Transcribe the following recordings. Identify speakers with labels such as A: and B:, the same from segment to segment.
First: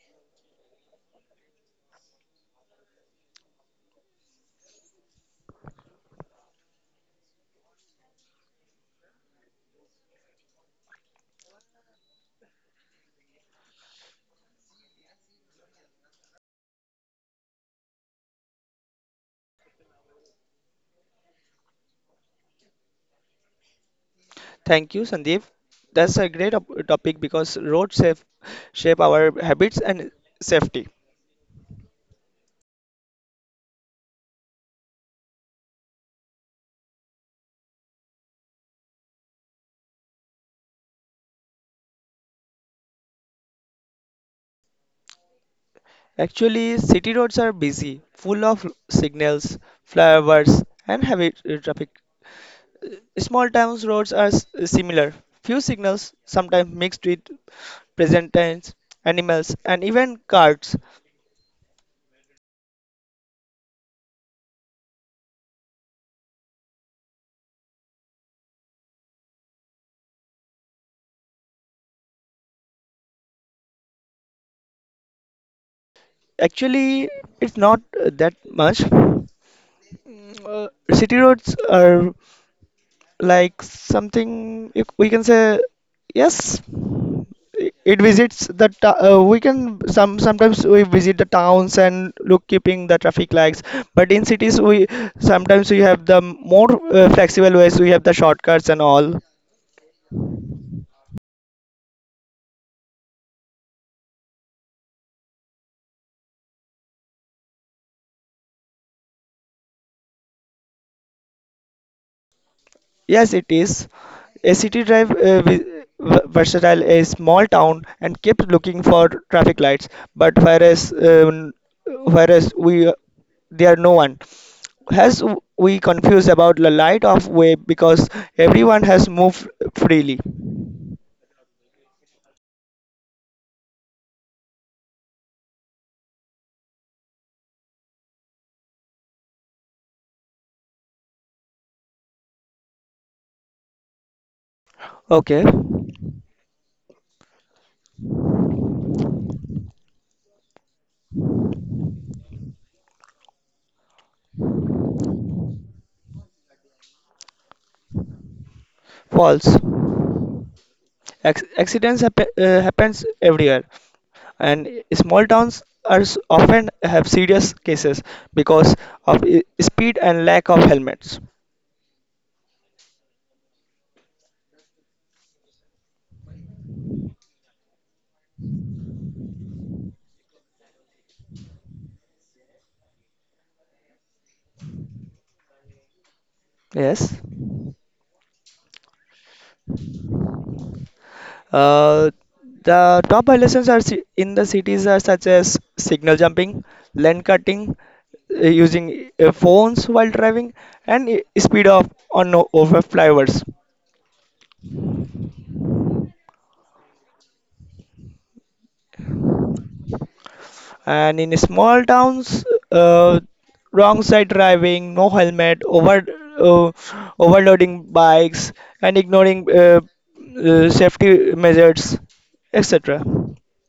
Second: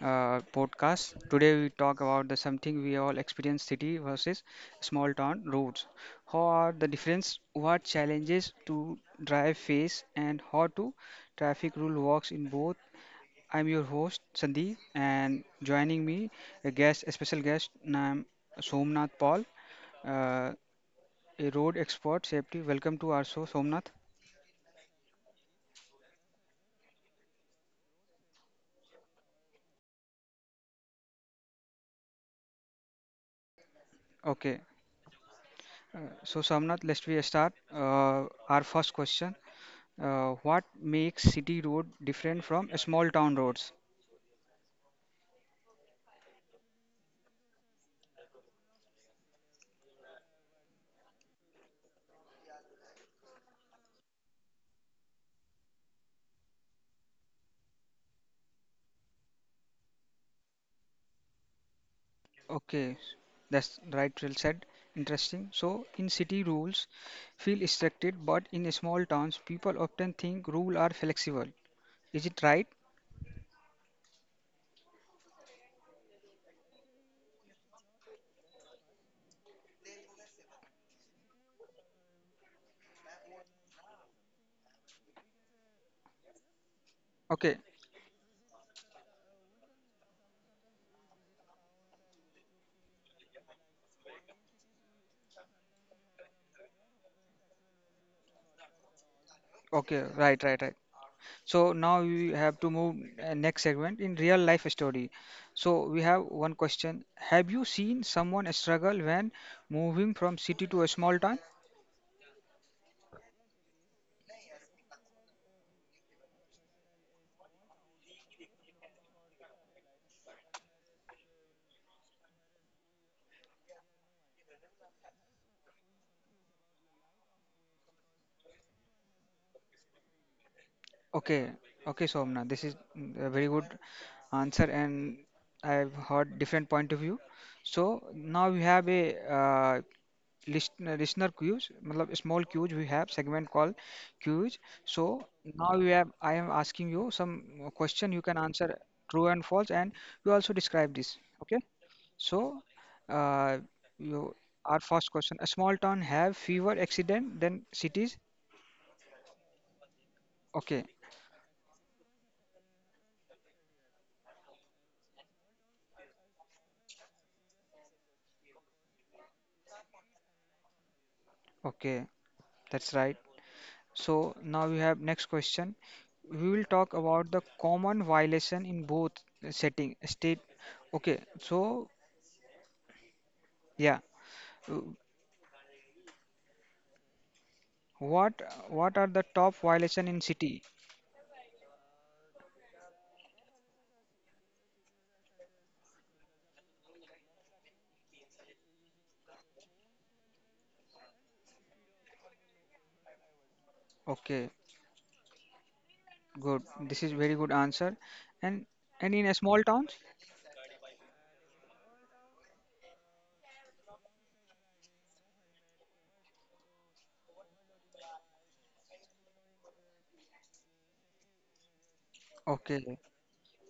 A: podcast. Today we talk about the something we all experience city versus small town roads. How are the difference? What challenges to drive face and how to traffic rule works in both. I'm your host Sandeep and joining me a guest, a special guest named Somnath Paul, uh, a road expert safety. Welcome to our show, Somnath.
B: Thank you, Sandeep. That's a great topic because roads shape our habits and safety.
A: Okay, so Somnath, let's we start our first question. What makes city road different from small town roads?
B: Actually, city roads are busy, full of signals, flyovers, and heavy traffic. Small towns roads are similar. Few signals, sometimes mixed with present tense, animals, and even carts.
A: Okay, that's right, well said. Interesting. So, in city rules feel restricted, but in small towns, people often think rule are flexible. Is it right?
B: Actually, it's not that much. Uh, City roads are like something we can say yes.
A: Okay,
B: it visits the t- We can sometimes we visit the towns and look keeping the traffic lights, but in cities we sometimes we have the more flexible ways. We have the shortcuts and all.
A: okay, right, right, right. So now we have to move next segment in real life story. So we have one question. Have you seen someone struggle when moving from city to a small town?
B: Yes, it is. A city drive, versatile a small town, and keeps looking for traffic lights, but whereas we, there are no one has. We confused about the light of way because everyone has moved freely.
A: Okay, okay, Somna, this is a very good answer, and I've heard different point of view. So now we have a listener cues, मतलब small cues. We have segment called cues. So
B: Okay.
A: now we have I am asking you some question. You can answer true and false, and you also describe this. Okay. So uh, you our first question: a small town have fewer accident than cities.
B: False.
A: Okay,
B: Accidents happens everywhere, and small towns are often have serious cases because of speed and lack of helmets.
A: okay, that's right. So now we have next question. We will talk about the common violation in both setting state. Okay, so yeah, uh,
B: Yes.
A: what what are the top violation in city?
B: Uh, the top violations in the cities are such as signal jumping, lane cutting, using phones while driving, and speed of on over flyovers.
A: Okay, good. This is very good answer. And and in a small towns?
B: And in small towns, uh, wrong side driving, no helmet, uh, overloading bikes, and ignoring safety measures,
A: Okay,
B: etc.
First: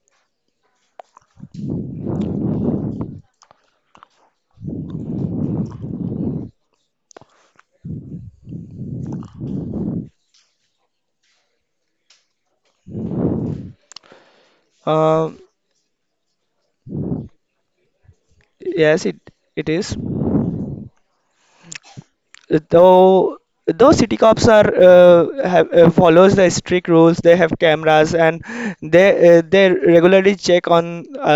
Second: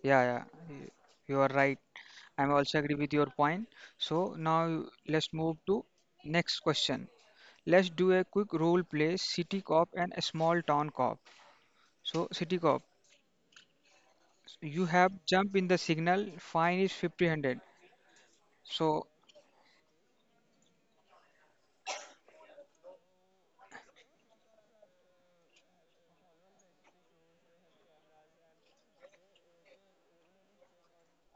A: yeah, yeah, you are right. I'm also agree with your point. So now let's move to next question. Let's do a quick role play, city cop and a small town cop. So City Cop, you have
B: Um
A: jump in the signal, fine is 50 hundred.
B: yes,
A: So
B: it is. though though city cops are follows the strict rules. They have cameras, and they regularly check on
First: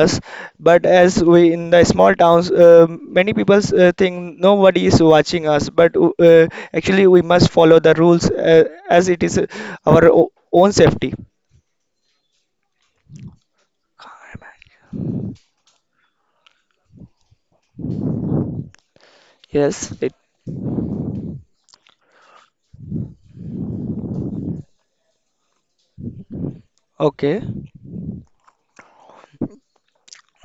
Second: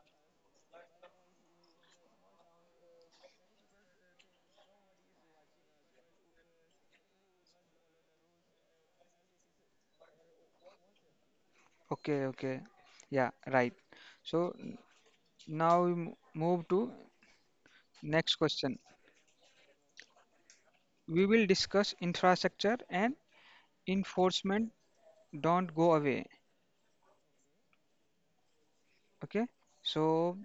B: us, but as we in the small towns, many people think nobody is watching us, but actually we must follow the rules, as it is our own safety.
A: okay, okay. Yeah, right. So now move to next question.
B: Yes it
A: We will discuss infrastructure and enforcement, don't go away.
B: Okay.
A: Okay. So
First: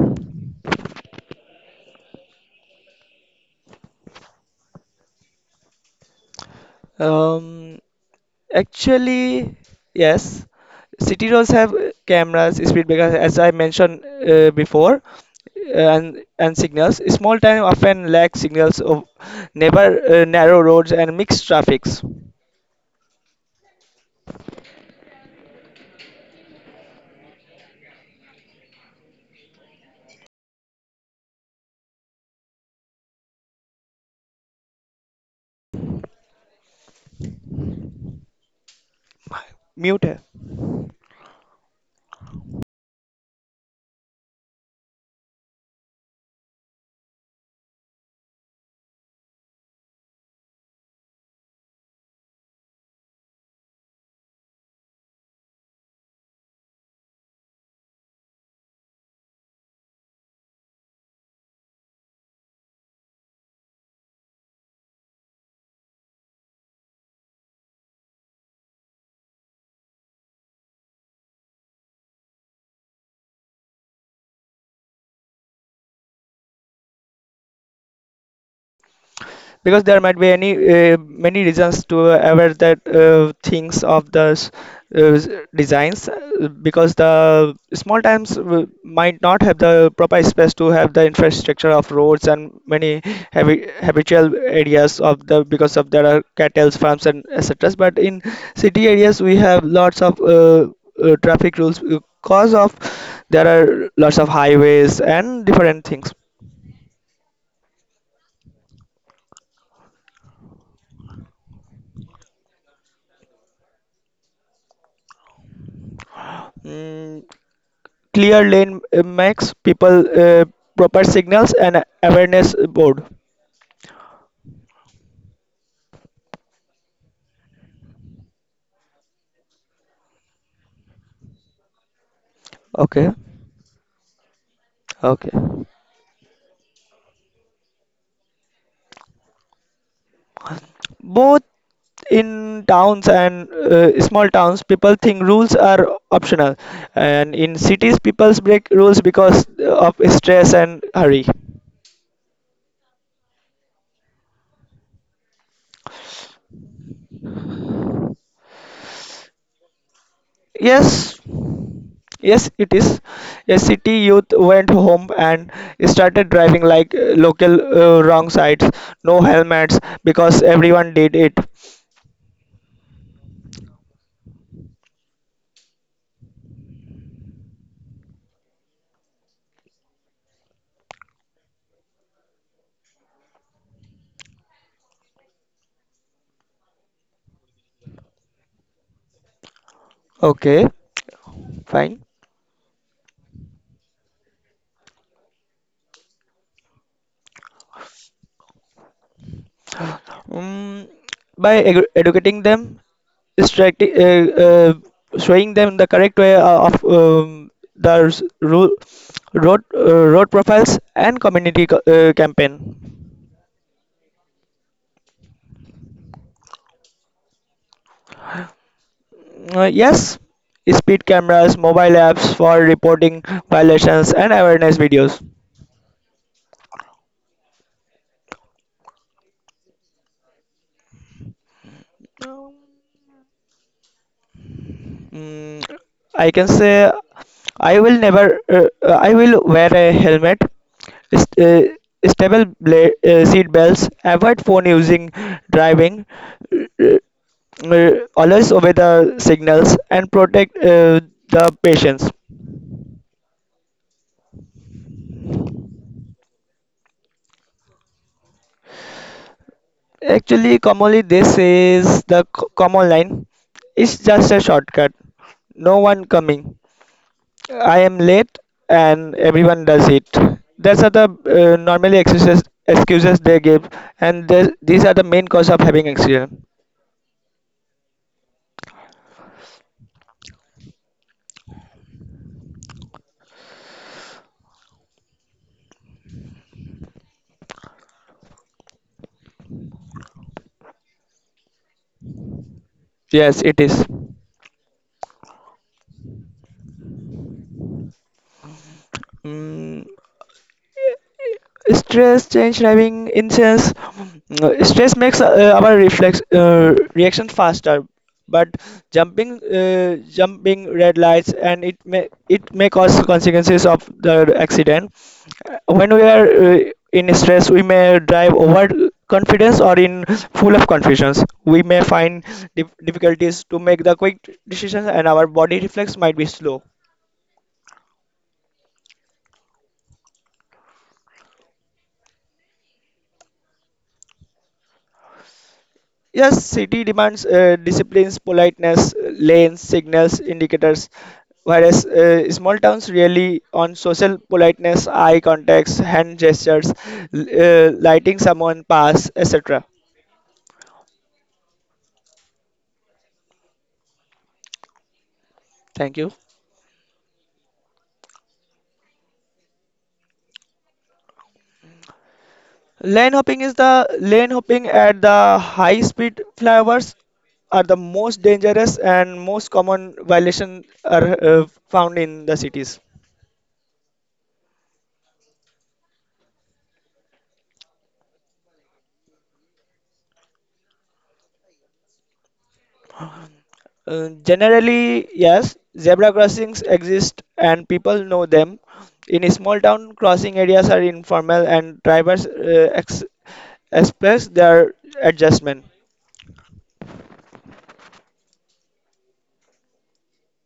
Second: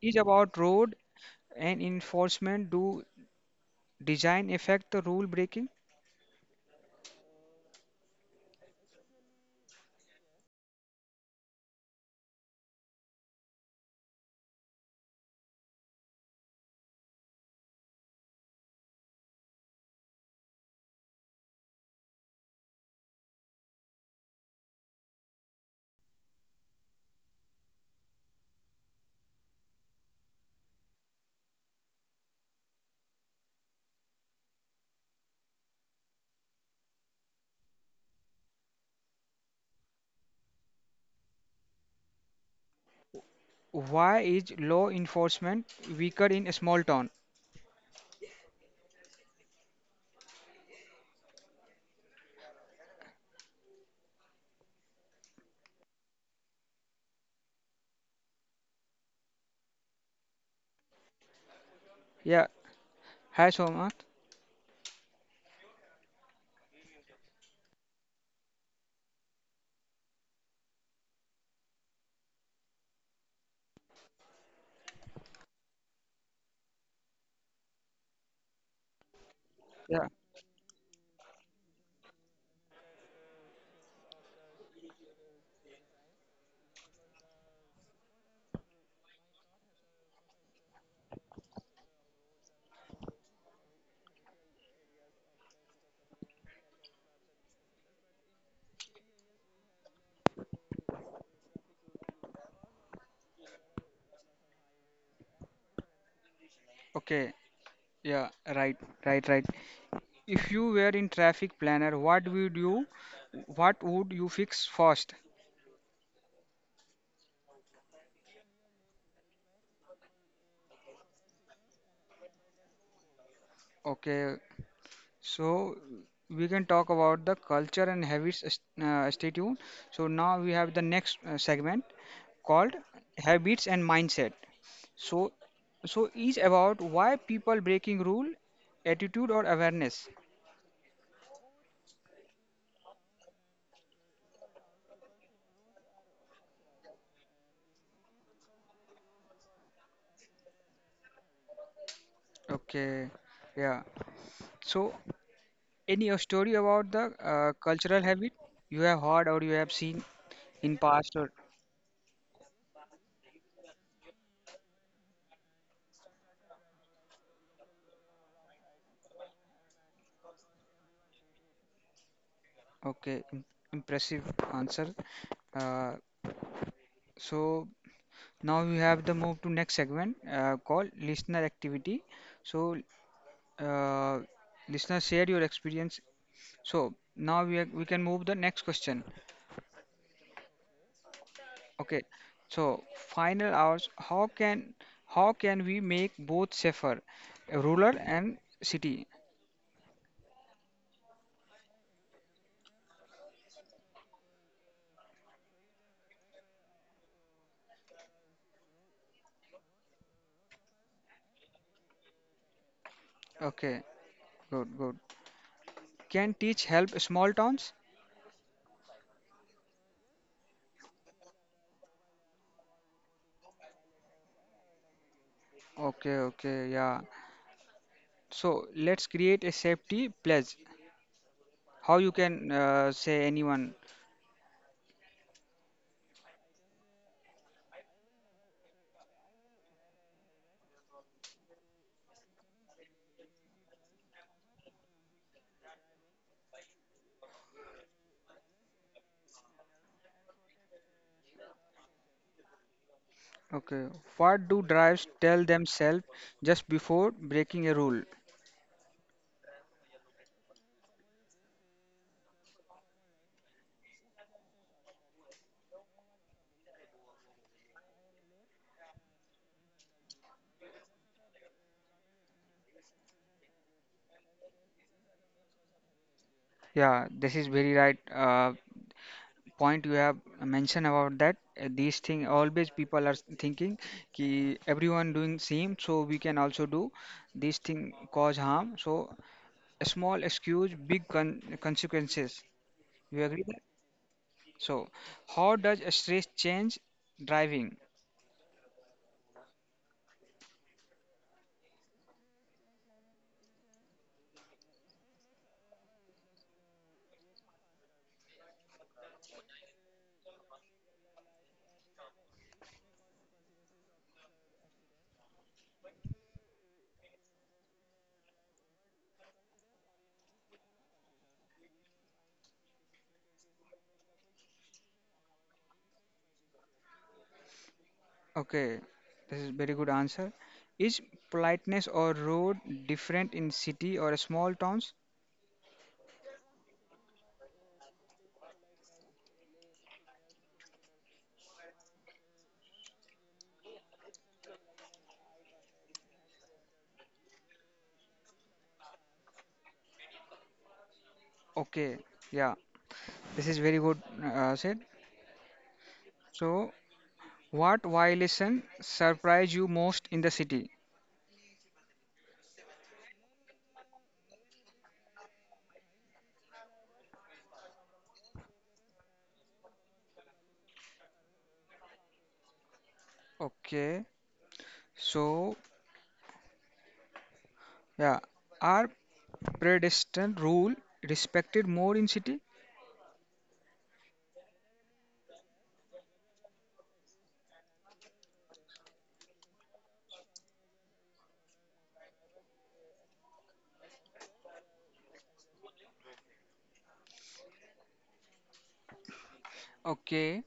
A: is about road and enforcement do design affect the rule breaking?
B: um Actually, yes. City roads have cameras, speed breakers, as I mentioned before, and signals. Small town often lack signals of neighbor, narrow roads and mixed traffics. Mute.
A: Why is law enforcement weaker in a small town? Yeah. Hi, Somat.
B: Because there
A: Yeah.
B: might be any, many reasons to aware that things of uh, s- designs, because the small towns might not have the proper space to have the infrastructure of roads and many habitual areas of the, because of there are cattle farms and etc. But in city areas we have lots of traffic rules, because of there are lots of highways and different things.
A: Okay. Yeah, right, right, right. If you were in traffic planner, what would you fix first?
B: Mm, clear lane makes people, proper signals and awareness board.
A: Okay, so we can talk about the culture and habits. Stay tuned. So now we have the next segment called
B: Okay,
A: habits and mindset. So,
B: okay.
A: so is about why people breaking rule, attitude or awareness.
B: Both in towns and, small towns people think rules are optional, and in cities people break rules because of stress and hurry.
A: Okay, yeah. So any story about the cultural habit you have heard or you have seen? In past
B: Yes.
A: or
B: Yes, it is. A city youth went home and started driving like local, wrong sides, no helmets because everyone did it.
A: okay, impressive answer. Uh, so now we have the move to next segment called listener activity. So uh, listener share your experience. So now we are, we can move the next question.
B: Okay.
A: Okay.
B: Fine.
A: So final hours. How can we make both safer, rural and city?
B: Um, by educating them strictly, showing them the correct way of, road, road profiles, and community campaign.
A: Okay. Good. Good. Can teach help small towns?
B: Yes, speed cameras, mobile apps for reporting violations, and awareness videos.
A: Okay. Okay. Yeah. So let's create a safety pledge. How you can say anyone?
B: Mm, I can say I will never. I will wear a helmet. St- uh, Stable seat belts. Avoid phone using driving. Uh, uh, Always obey the signals and protect, the patients.
A: Okay. What do drives tell themselves just before breaking a rule?
B: Actually, commonly this is the common line. It's just a shortcut. No one coming. I am late and everyone does it. That's are the normally excuses they give, and these are the main cause of having accident.
A: Yeah, this is very right point you have mentioned about that. These thing always people are thinking कि everyone doing same, so we can also do these thing cause harm. So a small excuse, big con consequences. You
B: Yes,
A: agree
B: it
A: that?
B: is.
A: So how does stress change driving?
B: Mm, stress change having incense. Mm, stress makes our reflex reaction faster, but jumping red lights, and it may cause consequences of the accident. When we are in stress, we may drive over confidence, or in full of confusions we may find difficulties to make the quick decisions, and our body reflex might be slow.
A: Okay, this is very good answer. Is politeness or road different in city or small towns?
B: Yes, city demands disciplines, politeness, lanes, signals, indicators, whereas small towns rely on social politeness, eye contacts, hand gestures, lighting someone pass, etc.
A: Okay, yeah, this is very good said.
B: Thank you.
A: So, what violation surprise you most in the city?
B: Lane hopping is the lane hopping at the high speed flyovers are the most dangerous, and most common violation are found in the cities.
A: Okay, so yeah, are pedestrian rule respected more in city?
B: Generally, yes, zebra crossings exist and people know them. In small town, crossing areas are informal and drivers express their adjustment.
A: Okay,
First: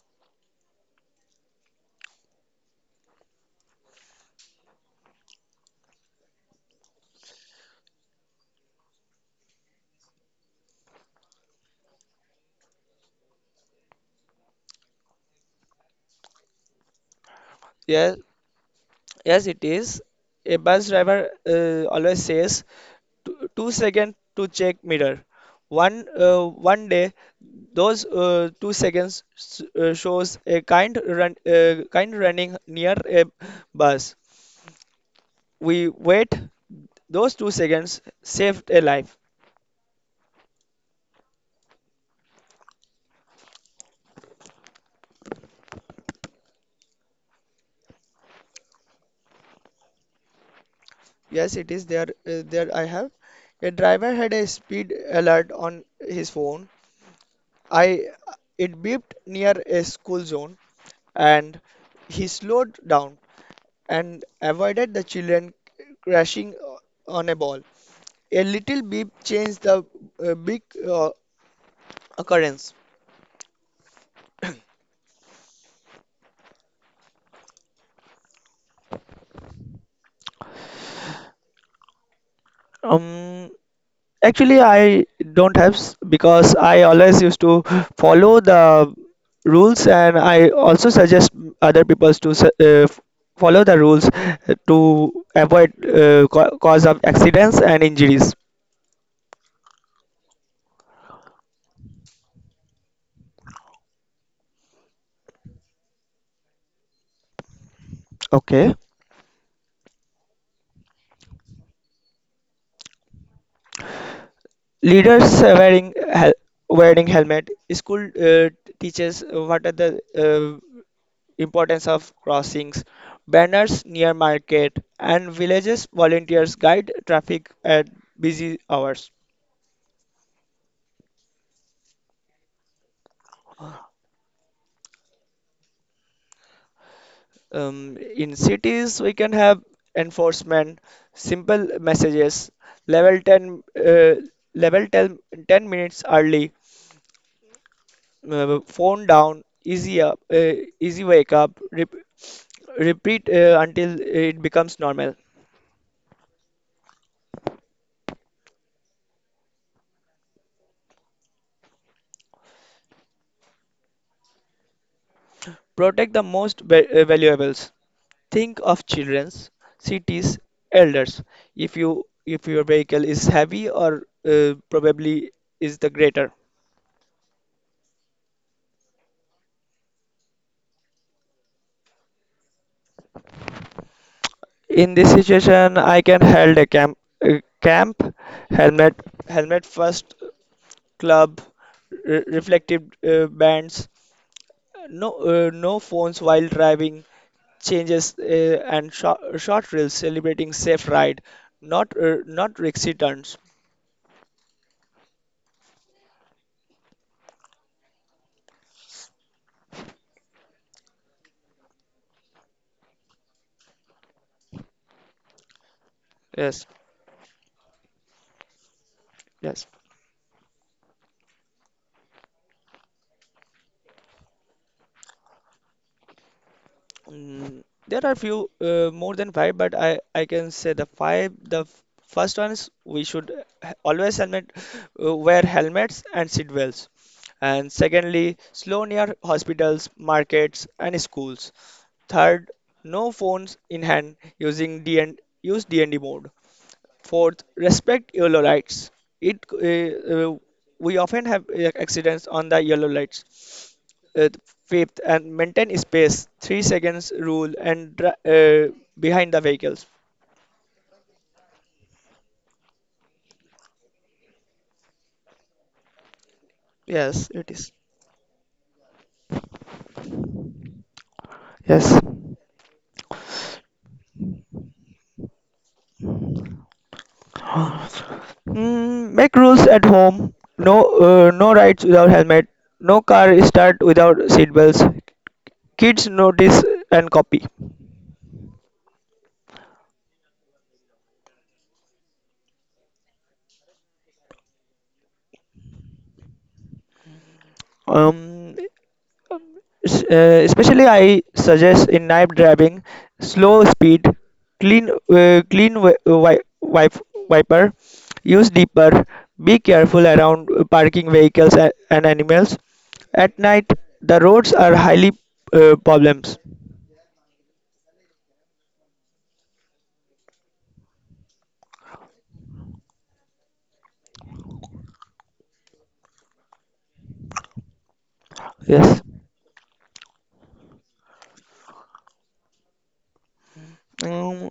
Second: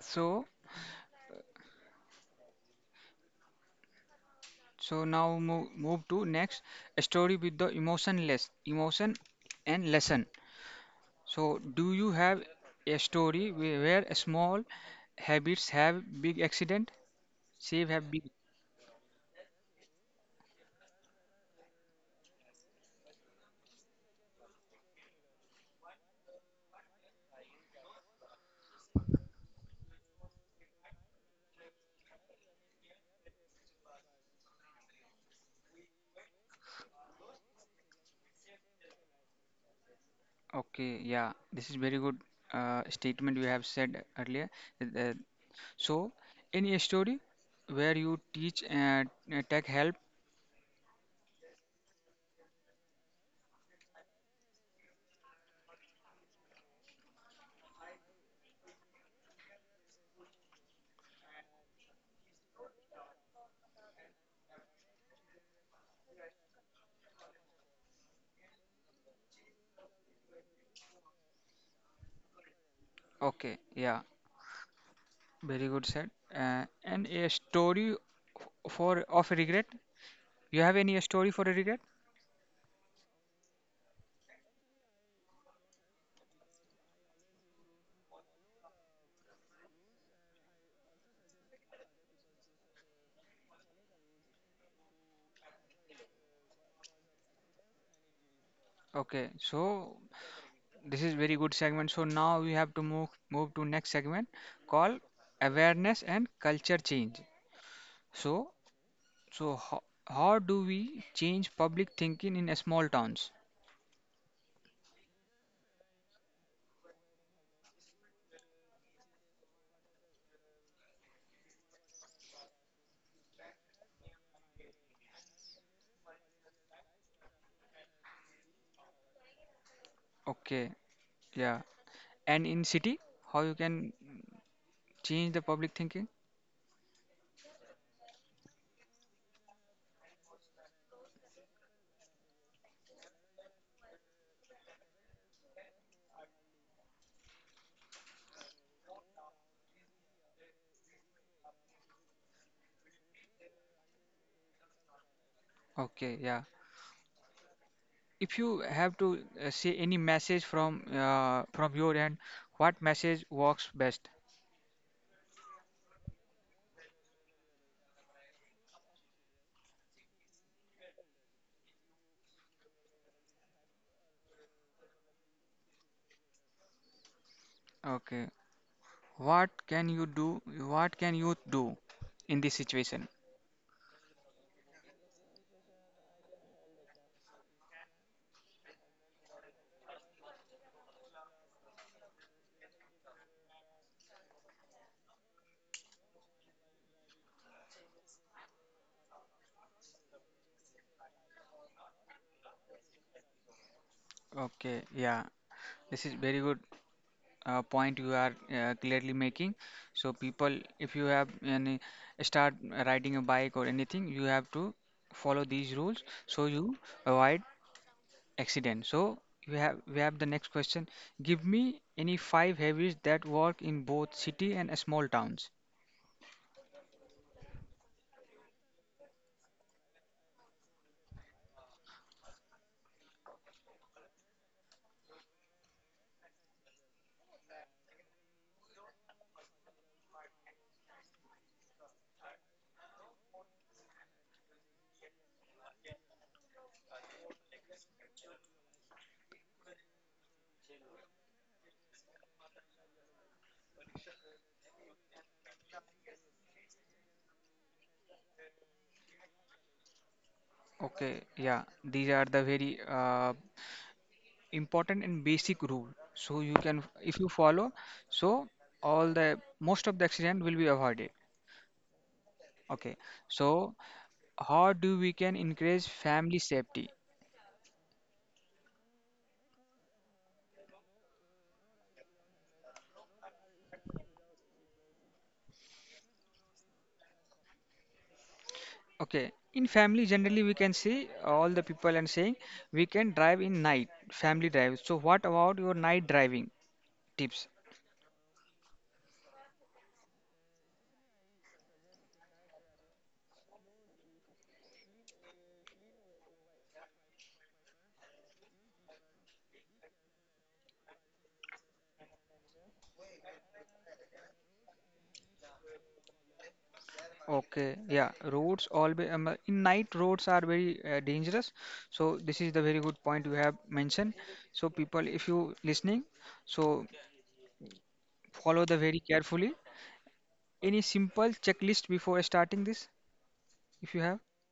A: so so now move, move to next a story with the emotion less emotion and lesson. So, do you have a story where small habits have big accident? Save have
B: Yes,
A: big.
B: yes, it is. A bus driver always says two, 2 seconds to check mirror. One one day, those 2 seconds shows a kind running near a bus. We wait, those 2 seconds saved a life.
A: Okay, yeah, this is very good statement you have said earlier. Uh, uh, so, any story where you teach tech help?
B: Yes, it is there. I have a driver had a speed alert on his phone. I It beeped near a school zone, and he slowed down and avoided the children crashing on a ball. A little beep changed the big uh, occurrence.
A: Okay, yeah, very good said. And a story for of regret? You have any story for a regret?
B: um Actually, I don't have, because I always used to follow the rules, and I also suggest other people to follow the rules, to avoid cause of accidents and injuries.
A: Okay, so this is very good segment. So now we have to move to next segment called awareness and culture change. So
B: Okay.
A: so how do we change public thinking in a small towns?
B: Leaders wearing hel- wearing helmet. School teaches what are the uh, importance of crossings. Banners near market and villages, volunteers guide traffic at busy hours.
A: Okay, yeah. And in city, how you can change the public thinking?
B: In cities, we can have enforcement, simple messages, level 10, level 10, 10 minutes early, phone down, easy up, easy wake up, repeat until it becomes normal.
A: Okay, yeah. If you have to say any message from your end, what message works best?
B: Protect the most valuables. Think of children's, cities, elders. If your vehicle is heavy or probably is the greater.
A: Okay. What can you do in this situation?
B: In this situation, I can held a camp, uh, camp helmet, helmet first, club, reflective bands, no phones while driving, changes, and short reels celebrating safe ride, not risky turns.
A: Okay, yeah. This is very good point you are clearly making. So people, if you have any start riding a bike or anything, you have to follow these rules so
B: Yes,
A: you avoid accident. So
B: yes.
A: we have the next question. Give me any five habits that work in both city and small towns.
B: Mm, there are few more than five, but I can say the five. The first ones we should always helmet, wear helmets and seat belts. And secondly, slow near hospitals, markets, and schools. Third, no phones in hand using D, and use D&D mode. Fourth, respect yellow lights. It We often have accidents on the yellow lights, uh, fifth, and maintain space, 3 seconds rule and uh, behind the vehicles.
A: Okay, yeah, these are the very important and basic rule. So you can, if you
B: Yes, it is.
A: follow, so all the most of the accident will be avoided.
B: Yes.
A: Okay, so how do we can increase family safety.
B: Mm, make rules at home. No, no rides without helmet. No car start without seatbelts. Kids notice and copy.
A: Okay, in family generally we can see all the people and saying we can drive in night family drive, so what about your night driving tips?
B: Um, Especially I suggest in night driving, slow speed, clean wiper, use deeper, be careful around parking vehicles and animals. At night, the roads are highly problems.
A: Okay, yeah, roads always in night roads are very dangerous, so this is the very good point you have mentioned. So people, if you listening, so follow the very
B: Yes.
A: carefully any simple checklist before starting this if you have.
B: Um,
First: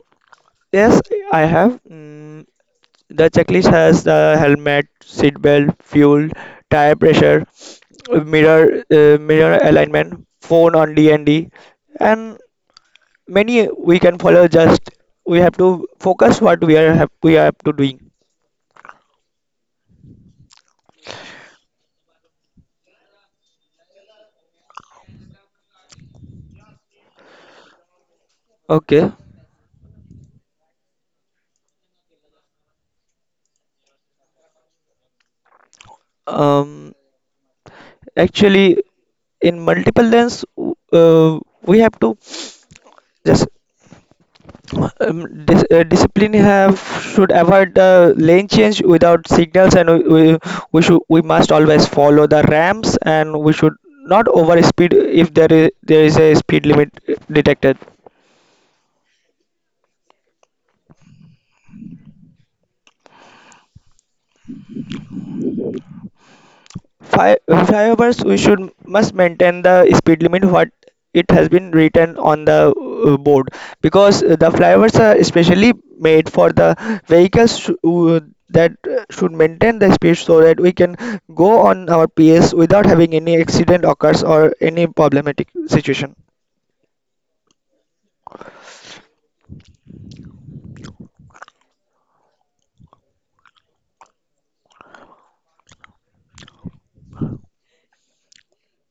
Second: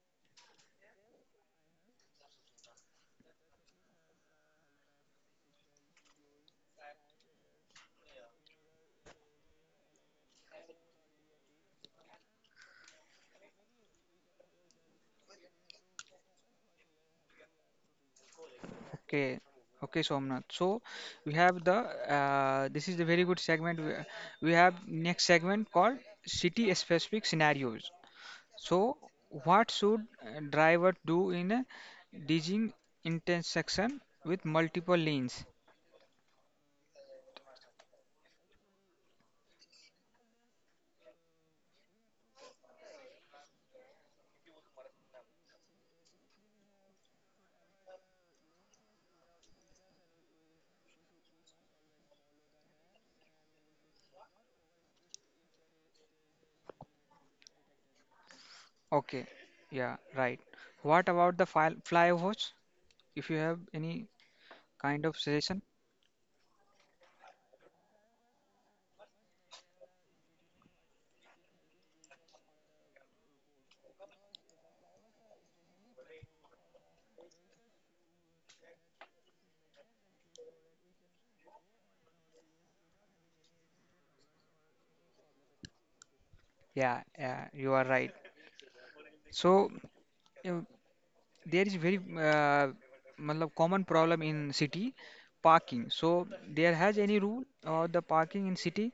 B: yes, I have. Mm, the checklist has the helmet, seat belt, fuel, tire pressure, mirror, mirror alignment, phone on D and D, and many we can follow. Just we have to focus what we are have, we have to doing.
A: Okay, okay, Somnath. So we have the this is the very good segment. We have next segment called city specific scenarios. So
B: Okay.
A: what should a driver do in a dizzying intersection with multiple lanes?
B: um Actually, in multiple lens, we have to just, discipline have, should avoid the lane change without signals, and we must always follow the ramps, and we should not over speed if there is a speed limit detected.
A: Okay, yeah, right. What about the flyovers? If you have any kind of suggestion?
B: 5 hours we should must maintain the speed limit what it has been written on the board, because the flyovers are especially made for the vehicles that should maintain the speed, so that we can go on our PS without having any accident occurs or any problematic situation.
A: Yeah, yeah, you are right. So uh, there is very matlab common problem in city parking, so there has any rule or the parking in city?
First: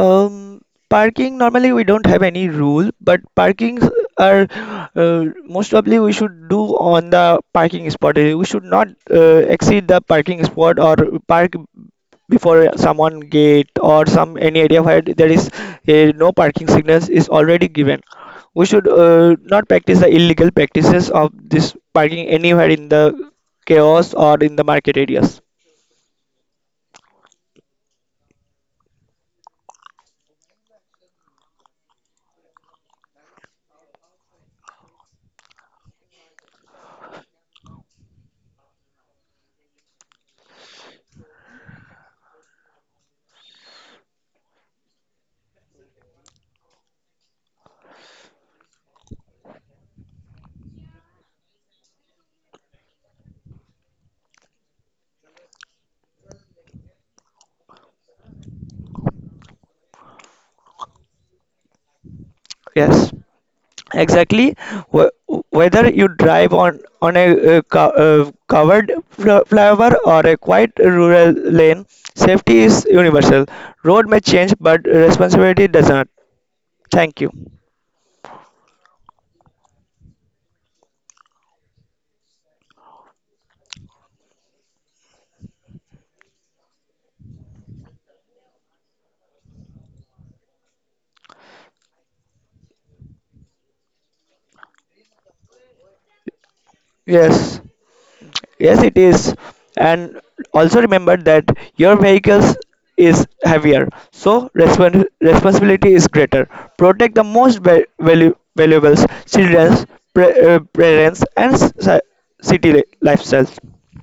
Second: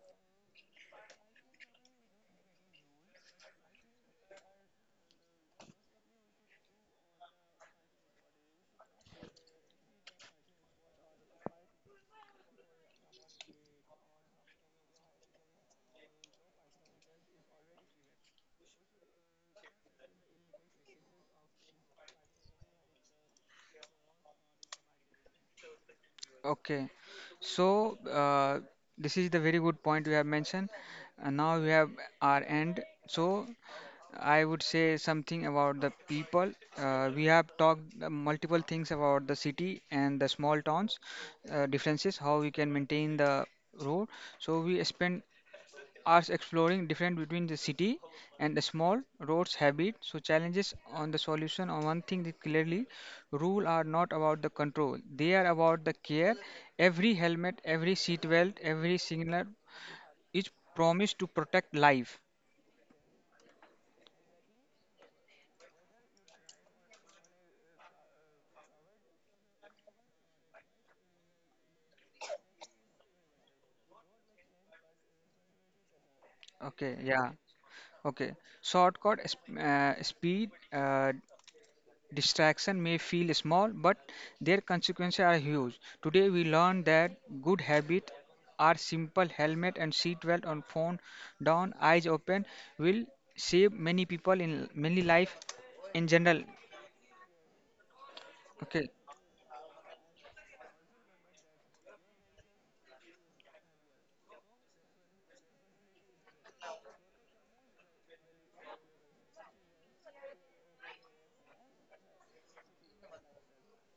B: Um, Parking, normally we don't have any rule, but parkings are most probably we should do on the parking spot. We should not exceed the parking spot or park before someone gate or some any area where there is no parking signals is already given. We should not practice the illegal practices of this parking anywhere in the chaos or in the market areas.
A: Okay, so this is the very good point you have mentioned, and now we have our end. So I would say something about the people. We have talked multiple things about the city and the small towns, differences how we can maintain the road. So we spend are exploring different between the city and the small roads habit, so challenges on the solution, on one thing that clearly rule are not about the control, they are about the care. Every helmet, every seat belt, every signal is promised to protect life.
B: Yes. Exactly, wh- whether you drive on a covered flyover or a quiet rural lane, safety is universal. Road may change, but responsibility does not.
A: Okay,
B: Thank you.
A: yeah. Okay, speed distraction may feel small, but their consequences are huge. Today, we learn that good habits are simple: helmet and seatbelt on, phone down, eyes open, will save many people in many life in general.
B: Yes, yes,
A: Okay,
B: it is. And also remember that your vehicles is heavier, so responsibility is greater. Protect the most valuables, children, parents, and city lifestyles.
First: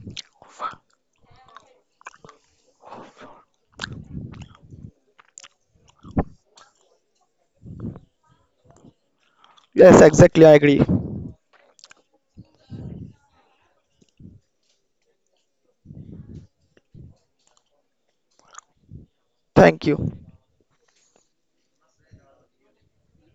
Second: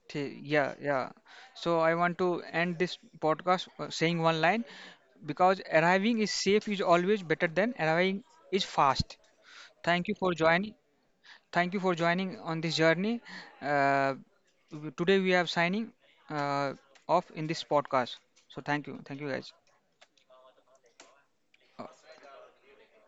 A: yeah, yeah. So I want to end this podcast saying one line, because arriving is safe is always better than arriving is fast.
B: Yes,
A: Thank you for
B: exactly. I
A: joining.
B: agree.
A: Thank you for joining on this journey. Uh, Today we are signing uh, off in this podcast. So thank you guys.
B: Thank you.